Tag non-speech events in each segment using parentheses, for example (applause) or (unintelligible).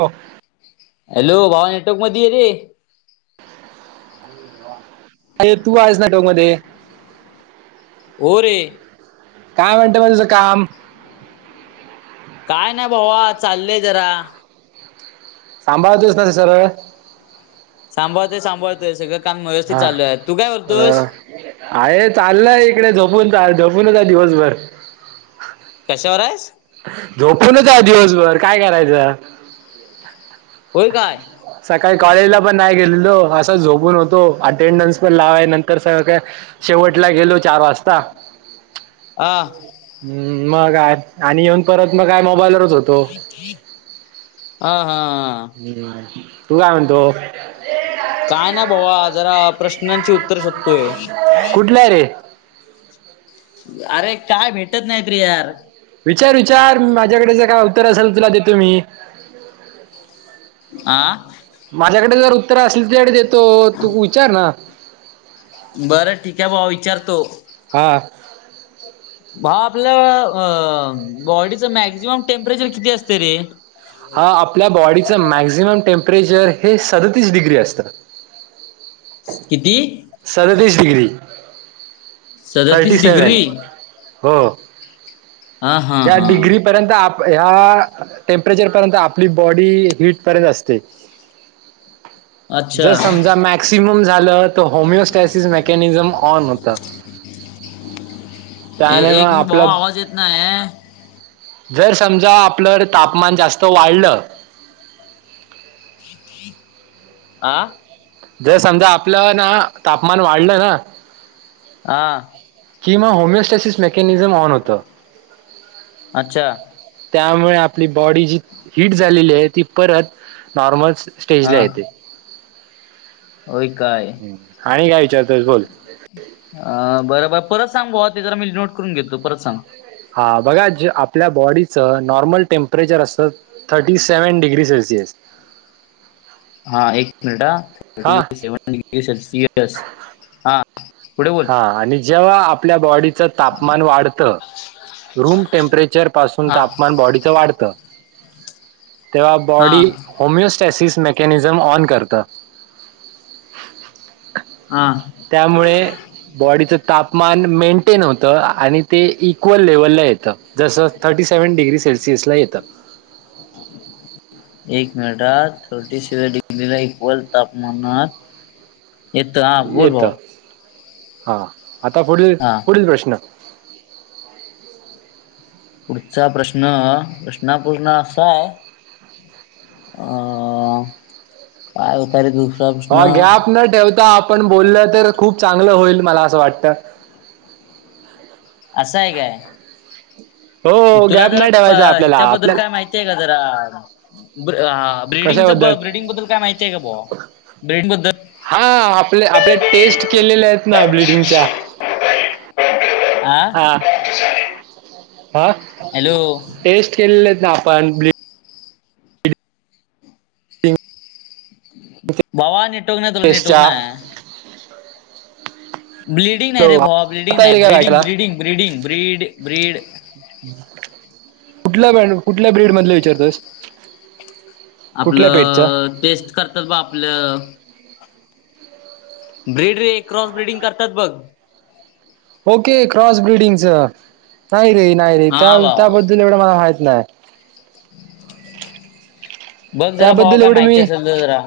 हो हॅलो भावा नेटवर्क मध आहे रे... का तू आहेज नाटोक मध्ये... हो रे काय म्हणते म्हणझं काम..... काय नाही भावा चाललंय जरा.... सांभाळतो ना सरळ सांभाळतय सांभाळतय सगंळ हा अ आहे चाललंय इकडे झोपून चा झोप.. फुल होता दिवसभर.. कशावर आहे.. झोपूनच आहे दिवसभर काय करायचं, होय काय सका काही कॉलेजला पण नाही गेलेलो, असं झोपून होतो अटेंडन्स पण लावाय नंतर सगळं काय शेवट पटला गेलो चार वाजता. हा ह मग आणि येऊन परत मग काय मोबाईलवर होतो, हा हा हम तू काय म्हणतो? काय ना भावा जरा प्रश्नांची उत्तर शोधतोय? कुठला रे अरे काय भेटत नाहीत रे यार. विचार-विचार माझ्याकडेच काय उत्तर असेल तुला देतो मी. आं. माझ्याकडे जर उत्तर असल तूच्याकडे देतो. तू विचार ना. बरं ठीक आहे. भावा विचारतो. हा. भावा आपल. अ-अ बॉडीचं मॅक्झिमम टेम्परेचर किती असते रे. हा आपल्या बॉडीचा मॅक्झिमम टेम्परेजेर हे सदतीस डिग्री असत. किती सदतीस डिग्री. थर्टी सदतीस सेवन डिग्री. हो. हा हा या हा डिग्री पर्यंत आप ह्या टेम्परेचर पर्यंत आपली बॉडी. हिट पर्यंत असते. जर अच्छा समजा मॅक्सिमम झालं तर. होमिओस्टॅसिस मेकॅनिझम ऑन होत. त. ए एक मिनिट. भावा आवाज येत नाही आहे. जर समजा आपलं तापमान जास्त वाढलं. ते ते. आं. जर समजा आपलं ना. तापमान वाढलं ना. आ. किंवा होमिओस्टसिस मेकॅनिझम ऑन होत. अच्छा त्यामुळे आपली बॉडी जी हीट झालेली आहे ती परत नॉर्मलस स्टेजला हा येते. होय काय आणि काय विचारतोयस बोल? अ बरं बरं परत सांग भावा ते जरा मी नोट करून घ घेतो, परत सांग? हा बघा, ज आपल्या बॉडीचं नॉर्मल टेम्परेचर असतं थर्टी सेव्हन डिग्री सेल्सिअस. (unintelligible) हा एक मिनिट ह थर्टि हा सेव्हन डिग्री सेल्सिअस हा. पुढे बोल हा आणि जेव्हा आपल्या बॉडी च तापमान वाढत रूम टेम्परेचर पासून हा तापमान बॉडीच वाढतं. तेव्हा हा बॉडी होमिस्टॅसिस मेकॅनिझम ऑन करत. हा त्यामुळे बॉडी चे तापमान मेंटेन होतं, आणि इक्वल लेवल ला येतं जसं थर्टी सेव्हन डिग्री सेल्सिअस ला येत. एक मिनिटात थर्टी सेवन डिग्रीला इक्वल तापमानात येत हा बोल, येत भावा. हा आता पुढील पुढील प्रश्न? पुढचा प्रश्न प्रश्न पूर्ण असा आहे? अ काय होत रे तू? भावा गॅप न ठेवता, आपण बोललं तर खूप चांगलं होईल. मला असं वाटत. असा आहे काय तुला जरा ह्याच्याबद्दल काय आपल्याला माहितीय का जरा (unintelligible) ब्रिडिंगच कशाबद्दल ब्रिडिंगबद्दल काय माहित आहे का, भावा ब्रेडिंग बद्दल? हा आपले आपले टेस्ट केलेले आहेत ना ब्रिडिंगच्या. आ हा हा हॅलो टेस्ट केलेले आहेत. आपण ब्रि भावा नेटवर्क नाय. तुला नेटवर्क टेस्टच्या नाय. ब्लीडिंग नाही हॅलो रे भावा. ब्लीडिंग आता नाही येईल काय बडिंग ऐकायला ब्रीडिंग ब्रीडिंग ब्रीड ब्रीड कुठल्या ब कुठल्या ब्रीड मधल विचारतोस. कुठल्या पेटचं आपलं टेस्ट करतात बा आपलं ब्रिड रे क्रॉस ब्रिडिंग करतात बघ. ओके क्रॉस ब्रिडिंगच. नाही रे. नाही रे. त्या हा भावा त्याबद्दल एवढं मला माय नाही. बघ जरा भावा त्याबद्दल काय एवढं माहिती मी असेल तर जरा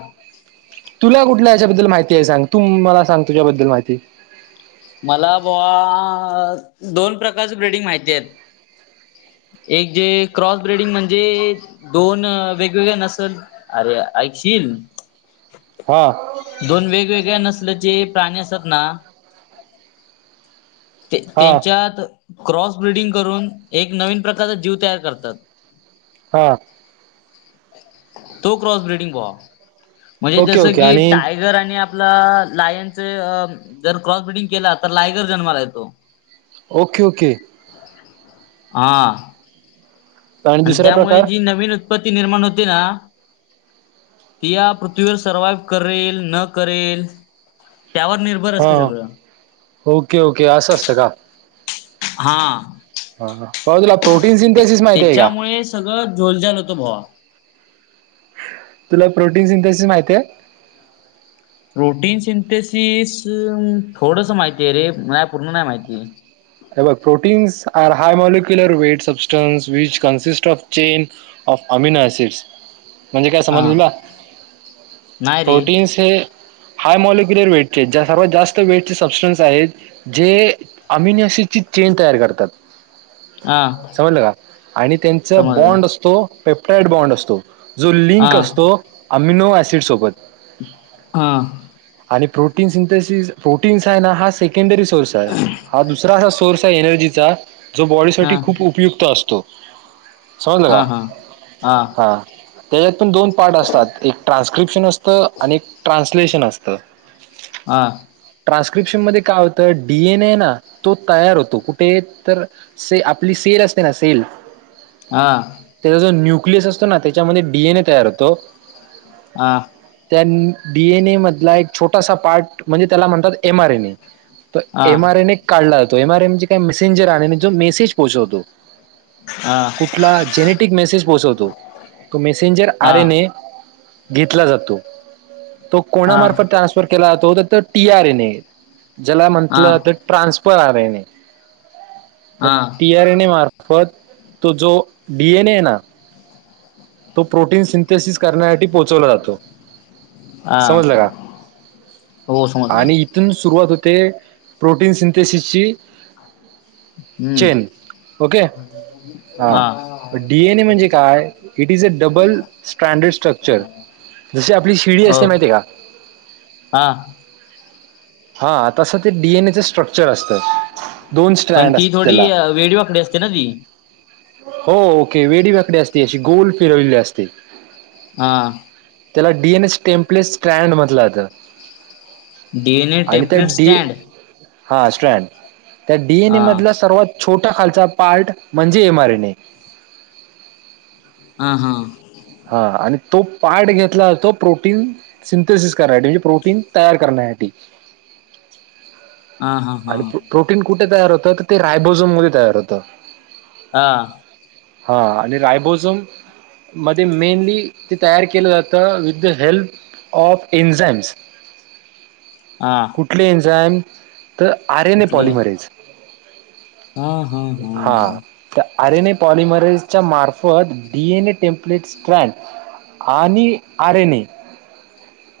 तुला कुठला याच्याबद्दल माहित ते सांग तू मला सांग तुझ्याबद्दल माहिती. मला बवा दोन प्रकारच ब्रेडिंग माहिती आहेत. (inaudible) एक जे क्रॉस ब्रेडिंग म्हणजे दोन वेगवेगळया नसल अरे ऐकशील. हा दोन वेगवेगळ्या नसलचे प्राणी असतात ना. ते हा त्यांच्यात क्रॉस बिडिंग करून, एक नवीन प्रकारचा जीव तयार करतात. हां तो क्रॉस ब्रीडिंग भावा. म्हणजे ओके जस ओके की आणि टायगर आणि आप लायनचे जर अ क्रॉस बिडिंग केला तर लायगर जन्माला येतो. ओके ओके हा आणि दुसरा त्यामुळे प्रकार जी नवीन उत्पत्ती निर्माण होते ना ती या पृथ्वीवर सर्वाइव्ह करेल. ना करेल. त्यावर निर्भर हा असते सगळं ओके ओके असं असतं का हा हा हा बाबा तुला प्रोटीन सिंथेसिस माहिती आहे का त्याच्यामुळे सगळं झोलझाल होतो भावा. तुला प्रोटीन सिंथसी माहिती आहे. प्रोटीन सिंथेसिस थोडस माहितीय आहे रे, नाही पूर्ण नाही माहिती. हे बघ proteins are high molecular weight substance which consist of chain of amino acids. म्हणजे काय हा समजले बा नाही रे प्रोटनस हे हाय मलिक्युलर वेटचे सर्वात जास्त वेटचे सबस्टन्स आहेत जे अमिनि चेन तयार करतात. हा समजलं का आणि त्यांचा समजलं बॉन्ड असतो पेप्टाइट बॉन्ड असतो. जो हा लिंक असतो अमिनो ऍसिड सोबत. हा आणि प्रोटीन सिंथेसीस प्रोटीन्स आहे ना हा सेकंडरी सोर्स आहे हा दु असा सोर्स आहे एनर्जीचा जो हा बॉडीसाठी हा खूप उपयुक्त असतो. समजल का हा हा हा त्याच्यात पण दोन पार्ट असतात. एक ट्रान्स्क्रिप्शन अस त आणि ट्रान्सलेशन असतं. हा ट्रान्स्क्रिप्शन मध्ये काय होतं डीएनए ना तो तयार होतो कुठे तर से आपली सेल असते ना सेल हा त्याचा जो न्युक्लिअस असतो ना त्याच्यामध्ये डीएनए तयार होतो. आ त्या डी एन एमधला एक छोटासा पार्ट म्हणजे त्याला म्हणतात एम आर एन ए. हा हा एमआरए न काढला जातो एमआरएमचे म्हणजे काय, मेसेंजर आहे जो मसेज पोहचवतो. (inaudible) कुठला जेनेटिक मेसेज पोहोचवतो तो मेसेंजर आरयनय घेतला जातो तो कोणामार्फत ट्रान्सफर केला जातो. तर तो टी आर ए ज्याला हा म्हंटलं तर ट्रान्सफर आरयने तर हा टी आर एन मार सफत तो जो डी एन ए ना तो प्रोटीन सिंथेसिस करण्यासाठी पोहोचवला जातो. हा समजलं का हो समजलं आणि इथून सुरुवात होती. ते प्रोटीन सिंथेसिसची. हम्म चेन ओके. हा डीएन ए म्हणजे काय it is a double standard structure जशी आपली शिडी हो असते माहिती आहे का. हा. हा तसं ते डीएनएचं स्ट्रक्चर. क्चर असतं दोन पण स्टँड अस ती थोडी त्याला. वेडीवाकडी असते ना ती हो ओके वेडीबाकडी असते अशी गोल फिरवले असते. हा त्याला डीएन एस टेम्पलेस स्ट्रँड म्हटलं जातं. आणि त्या टेम्पल डी स्टँड. हा स्ट्रँड त्या डीएनए हा मधला सर्वात. छोटा खालचा पार्ट म्हणजे एमआर एन ए हा हा. हा आणि तो पाठ घेतला तो प्रोटीन सिंथेसिस करण्या म्हणजे प्रोटीन तयार करण्या. न्यासाठी. हा हा हा आणि प्रोटीन कुठे तयार होतं तर ते रायबोजोम मध्ये तयार होतं. हा. हा आणि रायबोजून. मध्ये मेनली ते तयार केलं जातं with the help of enzymes. हा कुठले एंझाम तर आरेने कुठले पॉलिमरेच. हा हा हा तर अरेने. मरेच्या मार्फत डीएनए टेम्प्लेटपॅन. आणि आर एन ए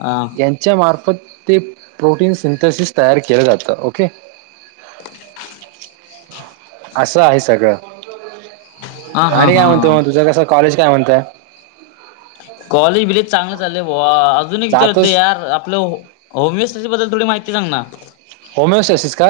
हा यांच्या मार्फत. ते प्रोटीन सिंथसिस तयार केलं जातं ओके. असं आहे सगळं. हा हा आणि काय हा म्हणत मग तुझं कस कॉलेज काय म्हणत. कॉलेज बिलेज चांगलं चाललंय भावा अजून एक विचारत जातोस यार आपलं होमिस्ट्री बद्दल. थोडी माहिती सांग ना. होमिओसोसिस का,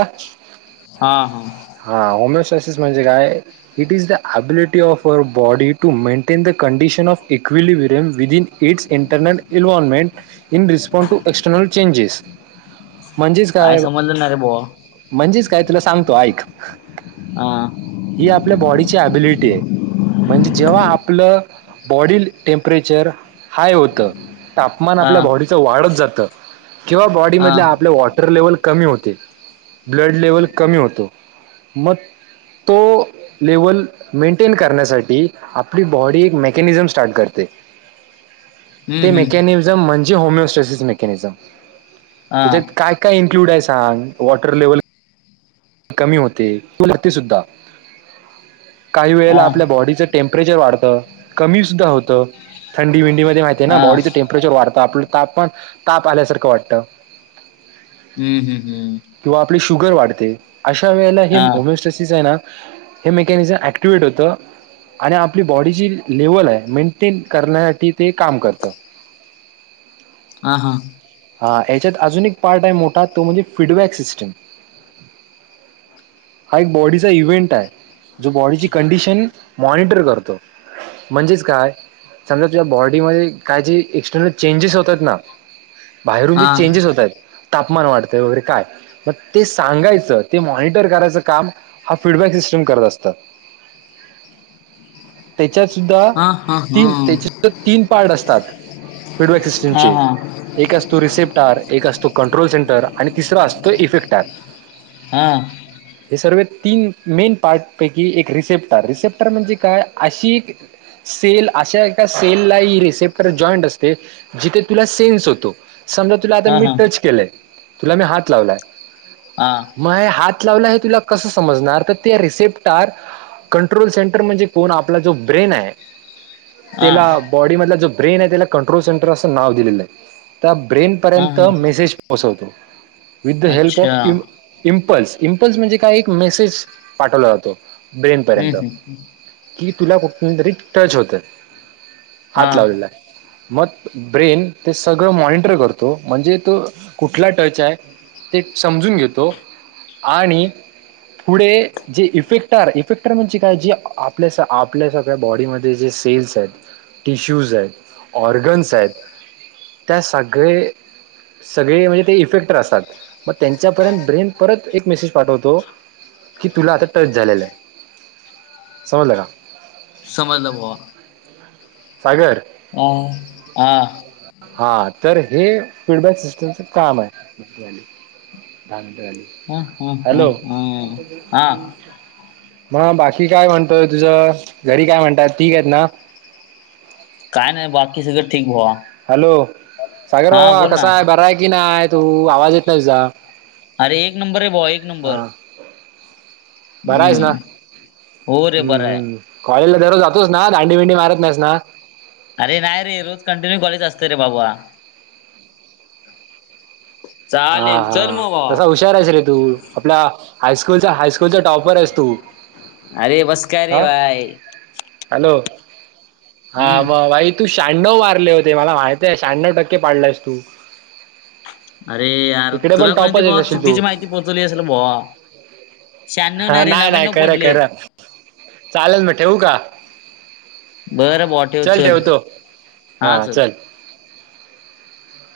हा हा हा होमिोससिस म्हणजे काय it is the ability of your body to maintain the. Condition of equilibrium within its internal environment. In response to external चचेजेस. म्हणजेच काय समजलं ना रे भावा म्हणजेच काय तुला सांगतो ऐक. हा ही आपल्या बॉडीची अबिलटी. म्हणजे जेव्हा आपलं बॉडी टेमपरेचर हाय होतं. तापमान हा आपल्या बॉडीचं वाढत जात किंवा बॉडी हा मधल्या आपल्या वॉटर लेव्हल. कमी होते ब्लड लेवल कमी होतो मग. तो लेवल मेंटेन करण्यासाठी आपली बॉडी एक मेकॅनिझम स्टार्ट करते. ते हम्म हम्म मेकॅनिझम म्हणजे होमिओस्टॅसिस मेकॅनिझम. हा त्याच्यात काय काय इन्क्लूड आहे सांग वॉटर लेवल. कमी होते तगते सुद्धा काही हा वेळेला आपल्या बॉडीचे टेमपर. टेम्रेचर वाढतं कमीसद्ध होतंथंडी विंडीमध्ये माहिती आहे ना हा बॉडीचं टेमपरेचर वाढतं आपलं. तापण ताप आल्यासारखं वाटत. हम्म हम्म हम्म शुगर वाढते अशा वेळेला हे हा होमिोस्टॅसिस आहे ना. हे मेकॅनिझम ऍक्टिवेट होतं. आणि आपली बॉडी जी लेवल आहे मेंटेन करण्यासाठी ते काम करत (unintelligible) हा हा. हा याच्यात अजून एक पार्ट टाईम मोठा तो म्हणजे फीडबॅक सिस्टम हा एक बॉडीचा इव्हेंट आहे जो बॉडीची कंडिशन मॉनिटर करतो. म्हणजेच काय समजा तुझ्या बॉडीमध्ये काय जे एक्स्टर्नल चेंजेस होतात ना, बाहेरून जे हा चेंजेस होत आहेत तापमान वाढतं वगैरे काय मग ते सांगायचं ते मॉनिटर करायचं काम हा फीडबॅक स असत ते त्याच्यात सुद्धा हा हा तीन हा त्याचे (unintelligible) तीन पार्ट असतात फीडबॅक सिस्टमचे. हा हा एक असतो रिसेिप्टार एक असतो कंट्रोल सेंटर आणि तिसरा असतो इफेक्टार हा. हे सर्व तीन मेन पार्ट पैकी एक रिसेप्टर, रिसेप्टर म्हणजे काय अशी एक सेल अशा एका सेल ला रिसेप्टर जॉईंट असते. जिथे तुला से जोतो समजा तुला आ हा मी हा टच केलंय तुला मी हात लावलाय हा म हे हात लावला हे तुला कस समजणार तर ते रिसेप्टार कंट्रोल सेंटर म्हणजे कोण आपला जो ब्रेन आहे. हा हा त्याला बॉडी मधला जो ब्रेन आहे त्याला कंट्रोल सेंटर असं नाव दिलेलं आहे. त्या ब्रेन हा पर्यंत मेसेज पोहोचवतो विथ द हेल्प अच्छा ऑफ इ हम्म पिपल्स, पिंपल्स म्हणजे काय एक मेसेज पाठवला जातो. ब्रेन पर्यंत हम्म कि तुला कुठ तरी टच होत हा हात लावलेला. मग ब्रेन ते सगळं मॉनिटर करतो म्हणजे तो कुठला टच आहे. ते समजून घेतो आणि पुढे जे इफेक्टार इफेक्टर म्हणजे काय जी आपल्या स आपल्या सगळ्या बॉडीमध्ये जे सेल्स आहेत टिश्यूज आहेत ऑर्गन्स आहेत. त्या सगळे सगळे म्हणजे ते इफेक्टर असतात मग त्यांच्यापर्यंत ब्रेन परत एक मेसेज पाठवतो. कि तुला आ, ता टच झालेलं आहे समजलं का? समजलं सागर ऑ हा. हा तर हे फीडबॅक सिस्टमच काम आहे. हा हा हा हॅलो. हा हा मग बाकी काय म्हणतोय तुझ घरी काय म्हणतात. ठीक आहेत ना, काय नाही बाकी सगळं ठीक बॉ हॅलो सागर बाबा ना कसा आहे बरा आहे की नाही तू आवाज येत नाही तुझा. अरे एक नंबर आहे बोवा एक नंबर बरं आहेच ना हम्म हो रे बरं आहे हम्म कॉलेजल दररोज जातोच ना दांडी विंडी मारत नाहीस ना, अरे नाही रे रोज कंटिन्यू कॉलेज असत रे बाबा हा चालेल हा चल मग भावा तसा हुशार आहेस रे तू आपल्या हायस्कूलचा, हायस्कूलचा टॉपर आहेस तू ह (inaudible) अरे बस्कार रे भाय हॅलो हा मग हम्म आई तू श शहाण्णव मारले होते मला माहितय शहाण्णव टक्के पाडलायस तू अरे यार इकडे पण तुला कोणीती टॉपच येत बॉ असशील तू चुकीची माहिती पोहोचवली असेल बॉ हा नाही नाही कर कर चालेल म ठेवू का बरं बॉ ठेव चल ठेवतो हा चल. ह (unintelligible)